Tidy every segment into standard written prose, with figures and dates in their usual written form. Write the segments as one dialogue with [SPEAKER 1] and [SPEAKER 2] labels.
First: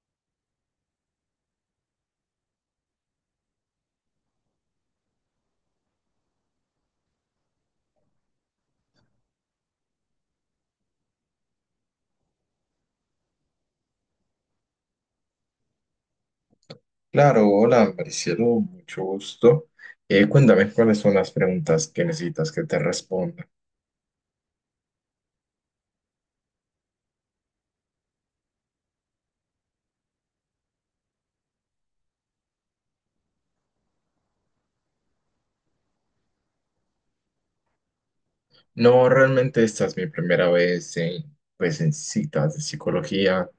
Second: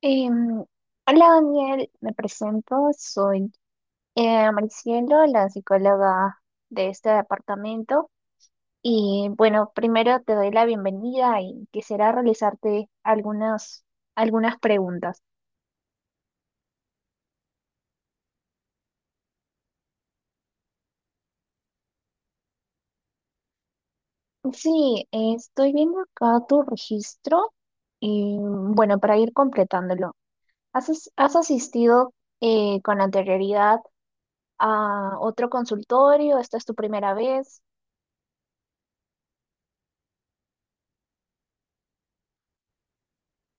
[SPEAKER 1] Em, hola Daniel, me presento, soy Maricielo, la psicóloga de este departamento. Y bueno, primero te doy la bienvenida y quisiera realizarte algunas preguntas.
[SPEAKER 2] Claro, hola, Maricielo, mucho gusto. Cuéntame cuáles son las preguntas que necesitas que te responda.
[SPEAKER 1] Sí, estoy viendo acá tu registro y bueno, para ir completándolo, has asistido con anterioridad a otro consultorio? ¿Esta es tu primera vez?
[SPEAKER 2] No, realmente esta es mi primera vez en, pues, en citas de psicología,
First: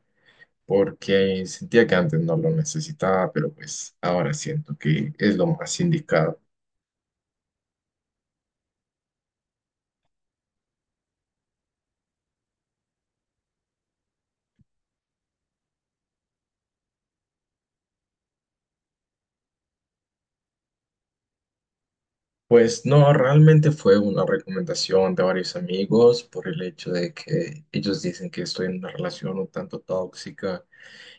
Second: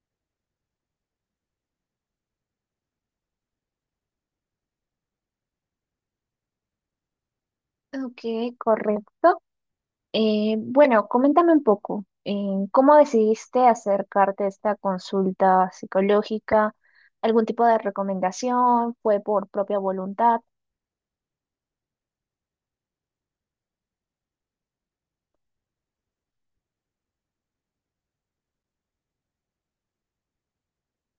[SPEAKER 2] porque sentía que antes no lo necesitaba, pero pues ahora siento que es lo más indicado.
[SPEAKER 1] Ok, correcto. Bueno, coméntame un poco, ¿cómo decidiste acercarte a esta consulta psicológica? ¿Algún tipo de recomendación? ¿Fue por propia voluntad?
[SPEAKER 2] Pues no, realmente fue una recomendación de varios amigos por el hecho de que ellos dicen que estoy en una relación un tanto tóxica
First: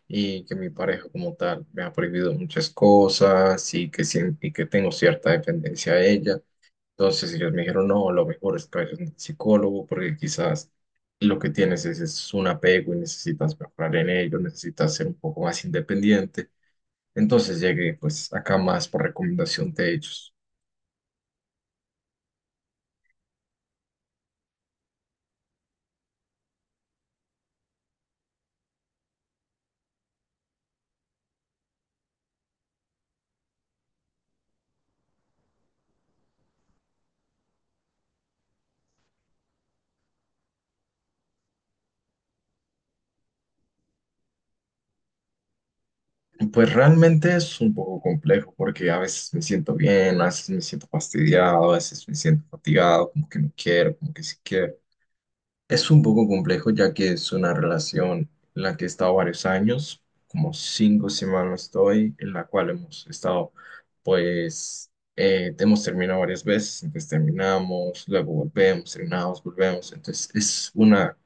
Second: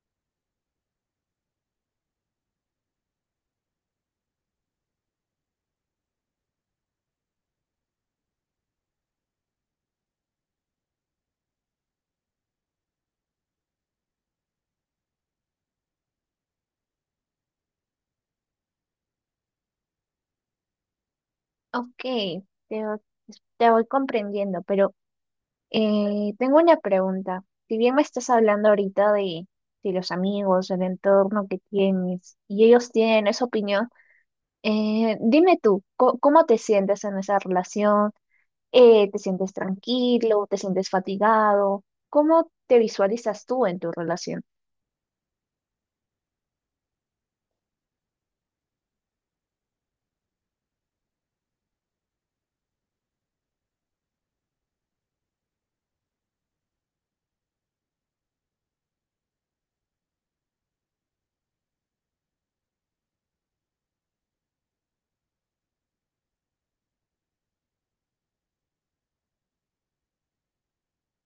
[SPEAKER 2] y que mi pareja como tal me ha prohibido muchas cosas y que, y que tengo cierta dependencia a ella. Entonces ellos me dijeron, no, lo mejor es que vayas al psicólogo porque quizás lo que tienes es un apego y necesitas mejorar en ello, necesitas ser un poco más independiente. Entonces llegué pues acá más por recomendación de ellos.
[SPEAKER 1] Ok, te, te voy comprendiendo, pero tengo una pregunta. Si bien me estás hablando ahorita de los amigos, del entorno que tienes, y ellos tienen esa opinión, dime tú, ¿cómo te sientes en esa relación? Eh, te sientes tranquilo, te sientes fatigado, ¿cómo te visualizas tú en tu relación?
[SPEAKER 2] Pues realmente es un poco complejo porque a veces me siento bien, a veces me siento fastidiado, a veces me siento fatigado, como que no quiero, como que sí quiero. Es un poco complejo ya que es una relación en la que he estado varios años, como cinco semanas estoy, en la cual hemos estado, hemos terminado varias veces, entonces terminamos, luego volvemos, terminamos, volvemos, entonces es una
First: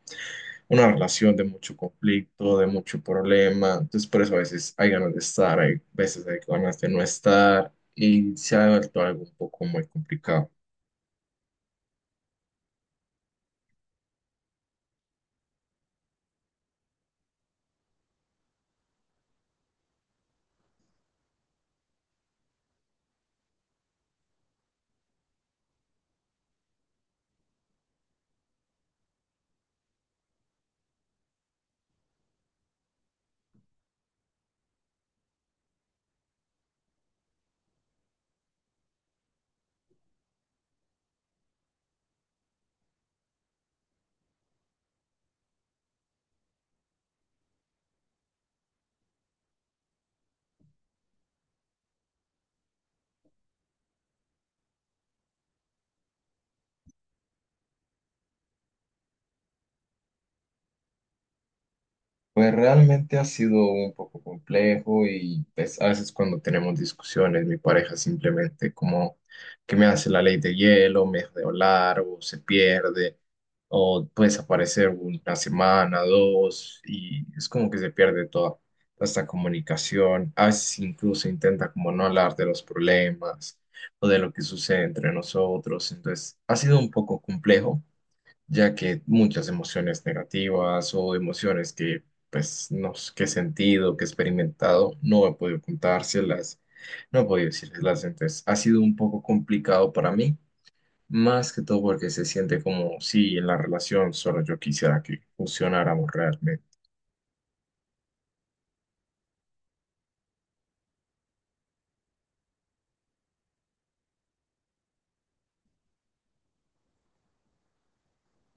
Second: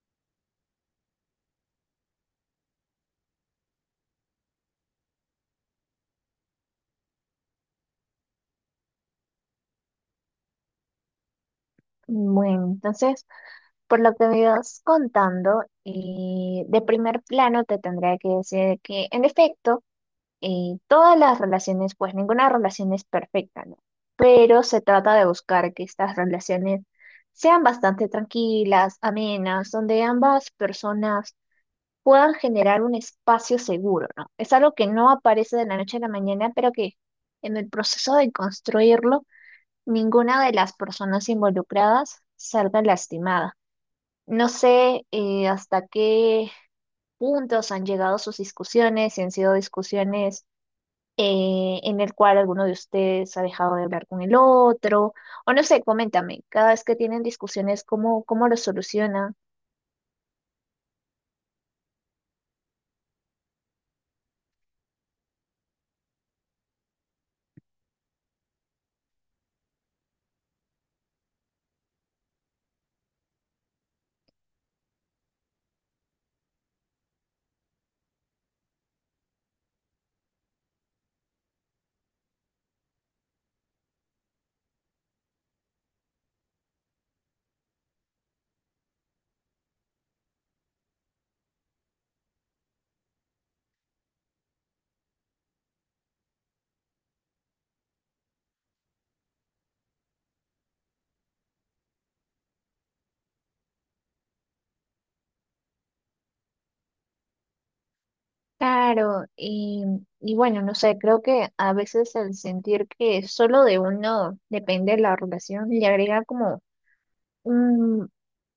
[SPEAKER 2] una relación de mucho conflicto, de mucho problema. Entonces, por eso a veces hay ganas de estar, hay veces hay ganas de no estar y se ha vuelto algo un poco muy complicado.
[SPEAKER 1] Bueno, entonces, por lo que me ibas contando, de primer plano te tendría que decir que, en efecto, todas las relaciones, pues ninguna relación es perfecta, ¿no? Pero se trata de buscar que estas relaciones sean bastante tranquilas, amenas, donde ambas personas puedan generar un espacio seguro, ¿no? Es algo que no aparece de la noche a la mañana, pero que en el proceso de construirlo, ninguna de las personas involucradas salga lastimada. No sé hasta qué puntos han llegado sus discusiones, si han sido discusiones en el cual alguno de ustedes ha dejado de hablar con el otro, o no sé, coméntame, cada vez que tienen discusiones, cómo lo solucionan?
[SPEAKER 2] Pues realmente ha sido un poco complejo y pues, a veces cuando tenemos discusiones, mi pareja simplemente como que me hace la ley de hielo, me deja de hablar o se pierde o puede desaparecer una semana, dos y es como que se pierde toda esta comunicación. A veces incluso intenta como no hablar de los problemas o de lo que sucede entre nosotros. Entonces ha sido un poco complejo ya que muchas emociones negativas o emociones que, pues, no s- que he sentido, que he experimentado, no he podido contárselas, no he podido decírselas, entonces ha sido un poco complicado para mí, más que todo porque se siente como si en la relación solo yo quisiera que funcionáramos realmente.
[SPEAKER 1] Claro, y bueno, no sé, creo que a veces el sentir que solo de uno depende la relación le agrega como un,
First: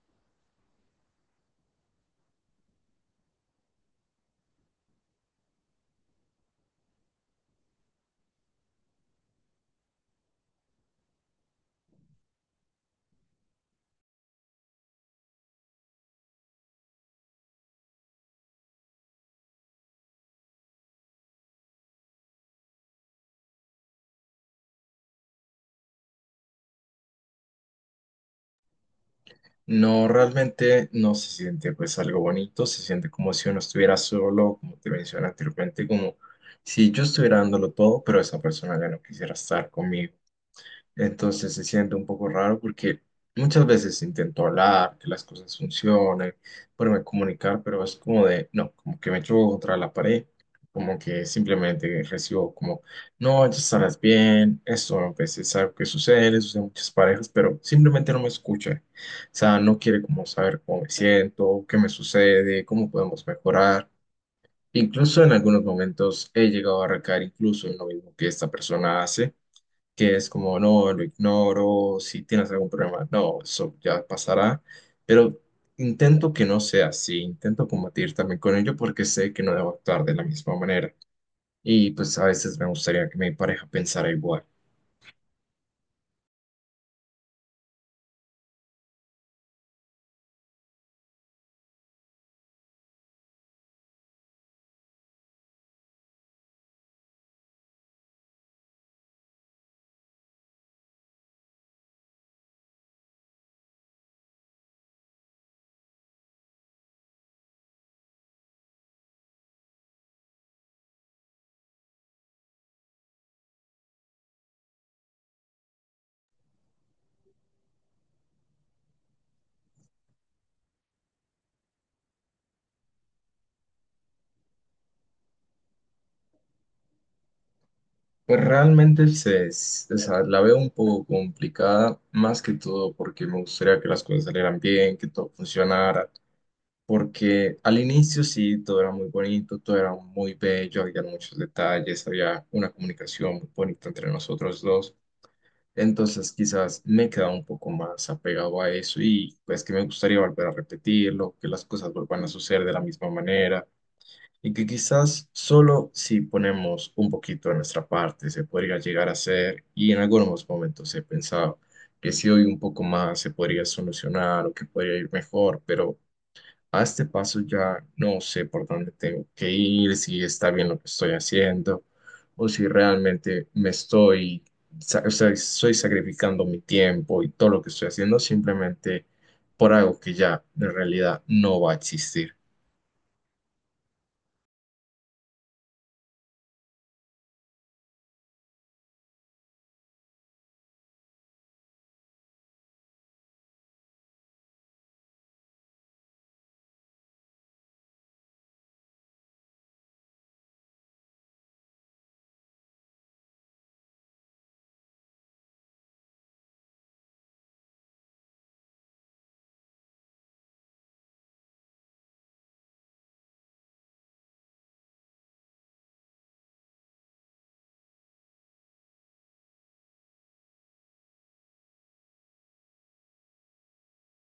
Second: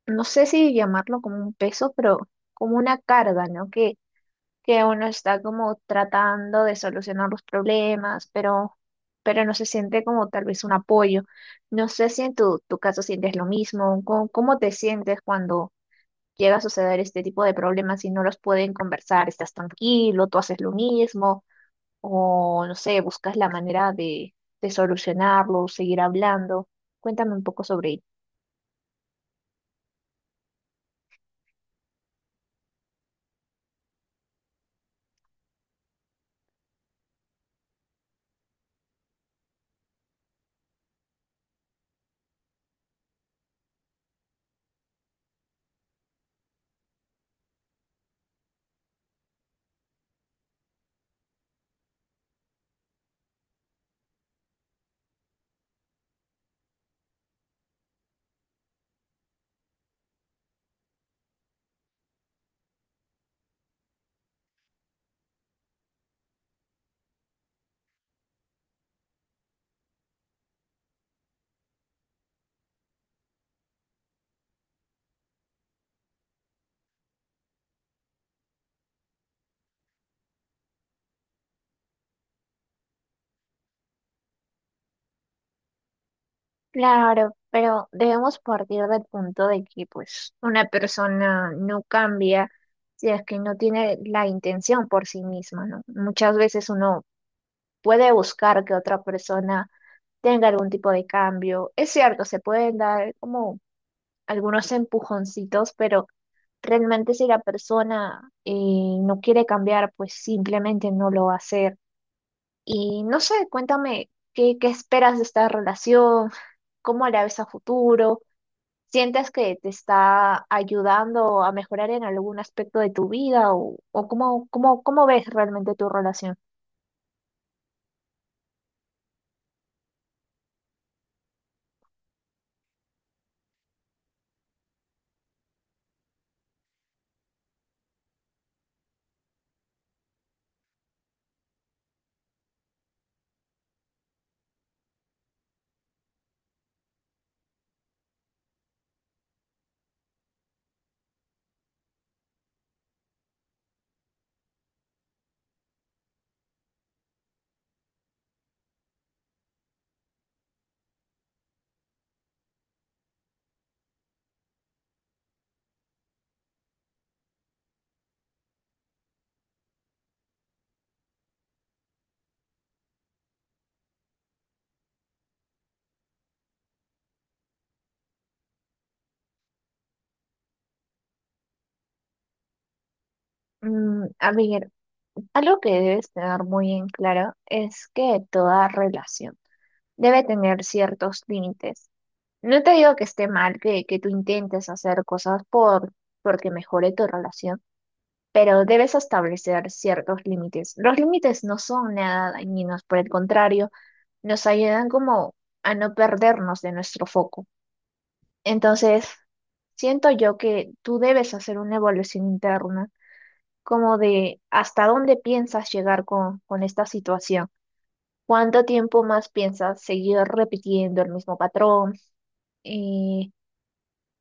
[SPEAKER 1] no sé si llamarlo como un peso, pero como una carga, ¿no? Que uno está como tratando de solucionar los problemas, pero no se siente como tal vez un apoyo. No sé si en tu caso sientes lo mismo, ¿cómo, cómo te sientes cuando llega a suceder este tipo de problemas y no los pueden conversar, estás tranquilo, tú haces lo mismo, o no sé, buscas la manera de solucionarlo, seguir hablando. Cuéntame un poco sobre ello.
[SPEAKER 2] No, realmente no se siente pues algo bonito, se siente como si uno estuviera solo, como te mencioné anteriormente, como si yo estuviera dándolo todo, pero esa persona ya no quisiera estar conmigo. Entonces se siente un poco raro porque muchas veces intento hablar, que las cosas funcionen, poderme comunicar, pero es como de, no, como que me choco contra la pared, como que simplemente recibo como, no, ya estarás bien, esto a veces es algo que sucede, le sucede a muchas parejas, pero simplemente no me escucha. O sea, no quiere como saber cómo me siento, qué me sucede, cómo podemos mejorar. Incluso en algunos momentos he llegado a recaer incluso en lo mismo que esta persona hace, que es como, no, lo ignoro, si tienes algún problema, no, eso ya pasará, pero intento que no sea así, intento combatir también con ello porque sé que no debo actuar de la misma manera y pues a veces me gustaría que mi pareja pensara igual.
[SPEAKER 1] Claro, pero debemos partir del punto de que pues una persona no cambia si es que no tiene la intención por sí misma, ¿no? Muchas veces uno puede buscar que otra persona tenga algún tipo de cambio. Es cierto, se pueden dar como algunos empujoncitos, pero realmente si la persona no quiere cambiar, pues simplemente no lo va a hacer. Y no sé, cuéntame, qué esperas de esta relación? ¿Cómo la ves a futuro? ¿Sientes que te está ayudando a mejorar en algún aspecto de tu vida o cómo ves realmente tu relación?
[SPEAKER 2] Pues realmente o sea, la veo un poco complicada, más que todo porque me gustaría que las cosas salieran bien, que todo funcionara porque al inicio sí, todo era muy bonito, todo era muy bello, había muchos detalles, había una comunicación muy bonita entre nosotros dos. Entonces quizás me quedaba un poco más apegado a eso y pues que me gustaría volver a repetirlo, que las cosas vuelvan a suceder de la misma manera y que quizás solo si ponemos un poquito de nuestra parte se podría llegar a hacer y en algunos momentos he pensado que si doy un poco más se podría solucionar o que podría ir mejor, pero a este paso ya no sé por dónde tengo que ir, si está bien lo que estoy haciendo o si realmente me o sea, estoy sacrificando mi tiempo y todo lo que estoy haciendo simplemente por algo que ya en realidad no va a existir.
[SPEAKER 1] Mm, a ver, algo que debes tener muy en claro es que toda relación debe tener ciertos límites. No te digo que esté mal que tú intentes hacer cosas por porque mejore tu relación, pero debes establecer ciertos límites. Los límites no son nada dañinos, por el contrario, nos ayudan como a no perdernos de nuestro foco. Entonces, siento yo que tú debes hacer una evaluación interna, como de hasta dónde piensas llegar con esta situación. ¿Cuánto tiempo más piensas seguir repitiendo el mismo patrón? Eh,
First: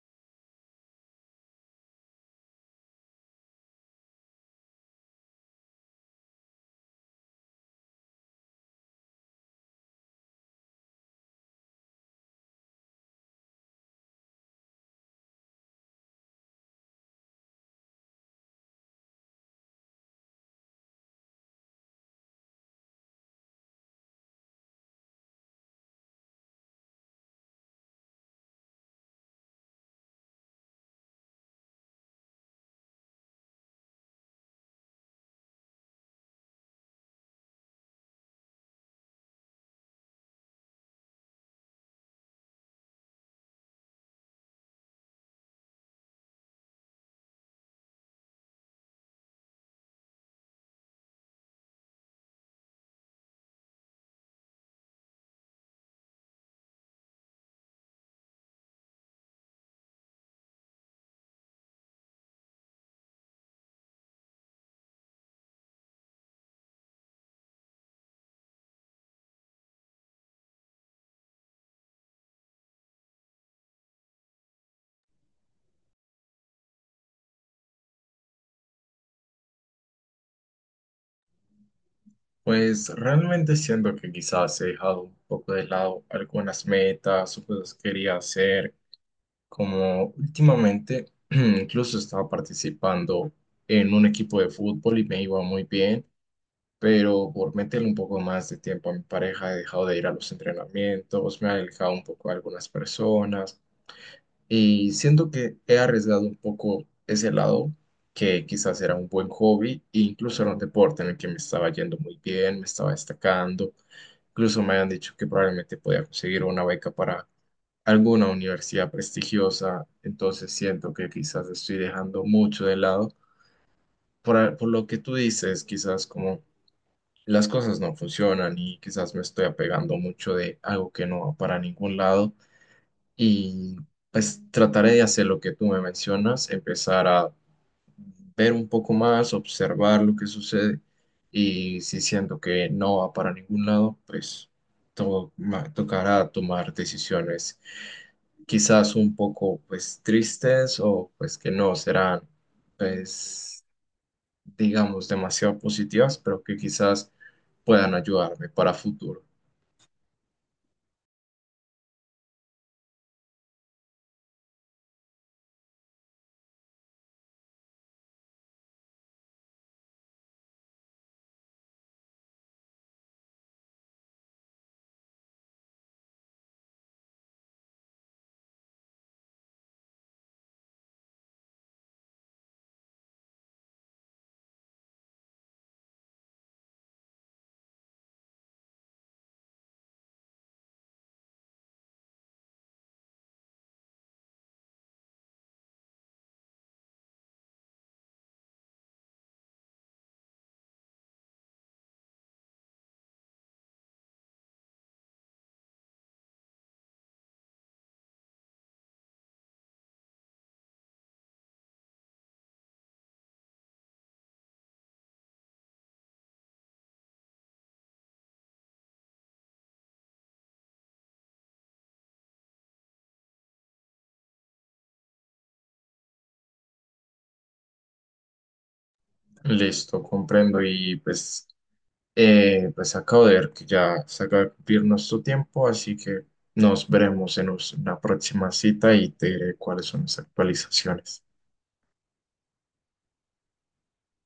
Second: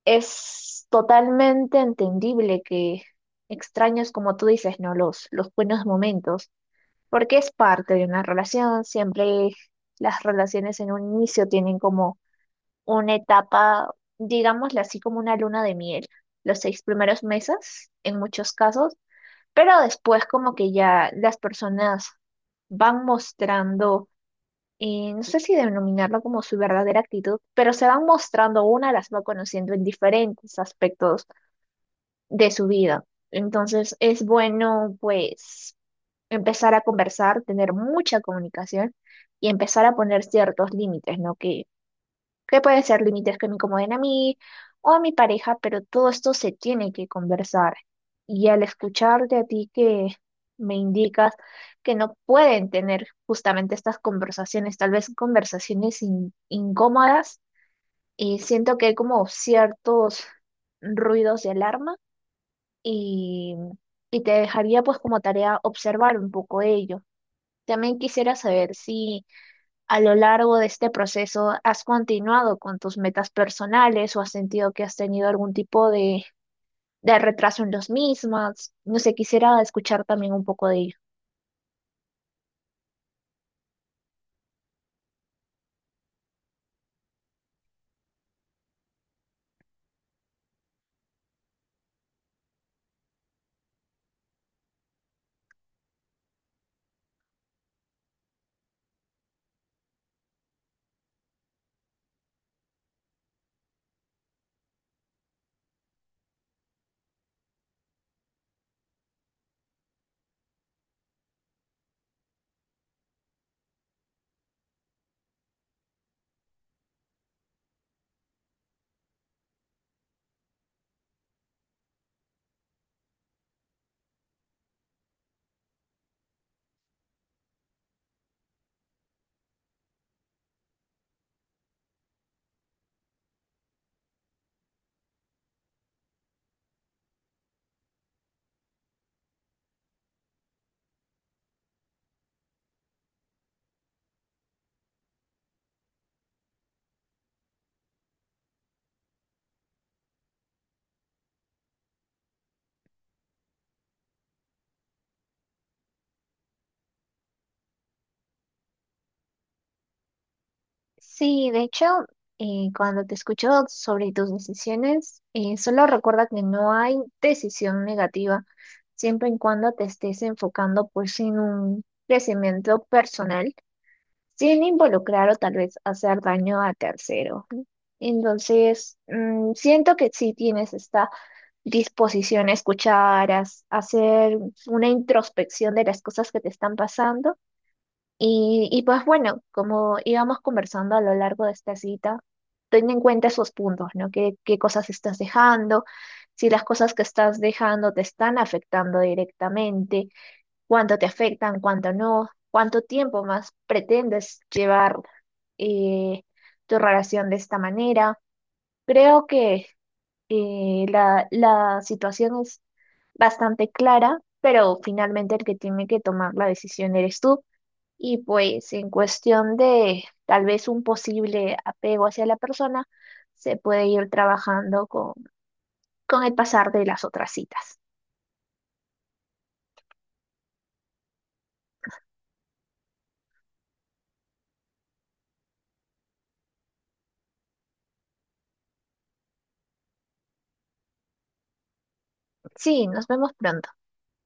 [SPEAKER 1] Es totalmente entendible que extraños, como tú dices, ¿no? Los buenos momentos, porque es parte de una relación. Siempre las relaciones en un inicio tienen como una etapa, digámosle así, como una luna de miel, los seis primeros meses, en muchos casos, pero después como que ya las personas van mostrando, no sé si denominarlo como su verdadera actitud, pero se van mostrando, una las va conociendo en diferentes aspectos de su vida. Entonces es bueno pues empezar a conversar, tener mucha comunicación y empezar a poner ciertos límites, ¿no? Que pueden ser límites que me incomoden a mí o a mi pareja, pero todo esto se tiene que conversar. Y al escucharte a ti que me indicas que no pueden tener justamente estas conversaciones, tal vez conversaciones incómodas, y siento que hay como ciertos ruidos de alarma y, y te dejaría pues como tarea observar un poco ello. También quisiera saber si a lo largo de este proceso has continuado con tus metas personales o has sentido que has tenido algún tipo de retraso en los mismas. No sé, quisiera escuchar también un poco de ello.
[SPEAKER 2] Pues realmente siento que quizás he dejado un poco de lado algunas metas o cosas que quería hacer, como últimamente incluso estaba participando en un equipo de fútbol y me iba muy bien, pero por meterle un poco más de tiempo a mi pareja he dejado de ir a los entrenamientos, me he alejado un poco de algunas personas. Y siento que he arriesgado un poco ese lado, que quizás era un buen hobby, e incluso era un deporte en el que me estaba yendo muy bien, me estaba destacando. Incluso me habían dicho que probablemente podía conseguir una beca para alguna universidad prestigiosa. Entonces siento que quizás estoy dejando mucho de lado. Por lo que tú dices, quizás como las cosas no funcionan y quizás me estoy apegando mucho de algo que no va para ningún lado. Y pues trataré de hacer lo que tú me mencionas, empezar a ver un poco más, observar lo que sucede y si siento que no va para ningún lado, pues tocará tomar decisiones quizás un poco pues tristes o pues que no serán pues digamos demasiado positivas, pero que quizás puedan ayudarme para futuro.
[SPEAKER 1] Sí, de hecho, cuando te escucho sobre tus decisiones, solo recuerda que no hay decisión negativa, siempre y cuando te estés enfocando pues en un crecimiento personal sin involucrar o tal vez hacer daño a terceros. Entonces, mm, siento que sí tienes esta disposición a escuchar, a hacer una introspección de las cosas que te están pasando. Y pues bueno, como íbamos conversando a lo largo de esta cita, ten en cuenta esos puntos, ¿no? Qué cosas estás dejando? Si las cosas que estás dejando te están afectando directamente, cuánto te afectan, cuánto no, cuánto tiempo más pretendes llevar eh, tu relación de esta manera. Creo que la situación es bastante clara, pero finalmente el que tiene que tomar la decisión eres tú. Y pues en cuestión de tal vez un posible apego hacia la persona, se puede ir trabajando con el pasar de las otras citas.
[SPEAKER 2] Listo, comprendo. Y pues, pues acabo de ver que ya se acaba de cumplir nuestro tiempo, así que nos veremos en una próxima cita y te diré cuáles son las actualizaciones.
[SPEAKER 1] Sí, nos vemos pronto.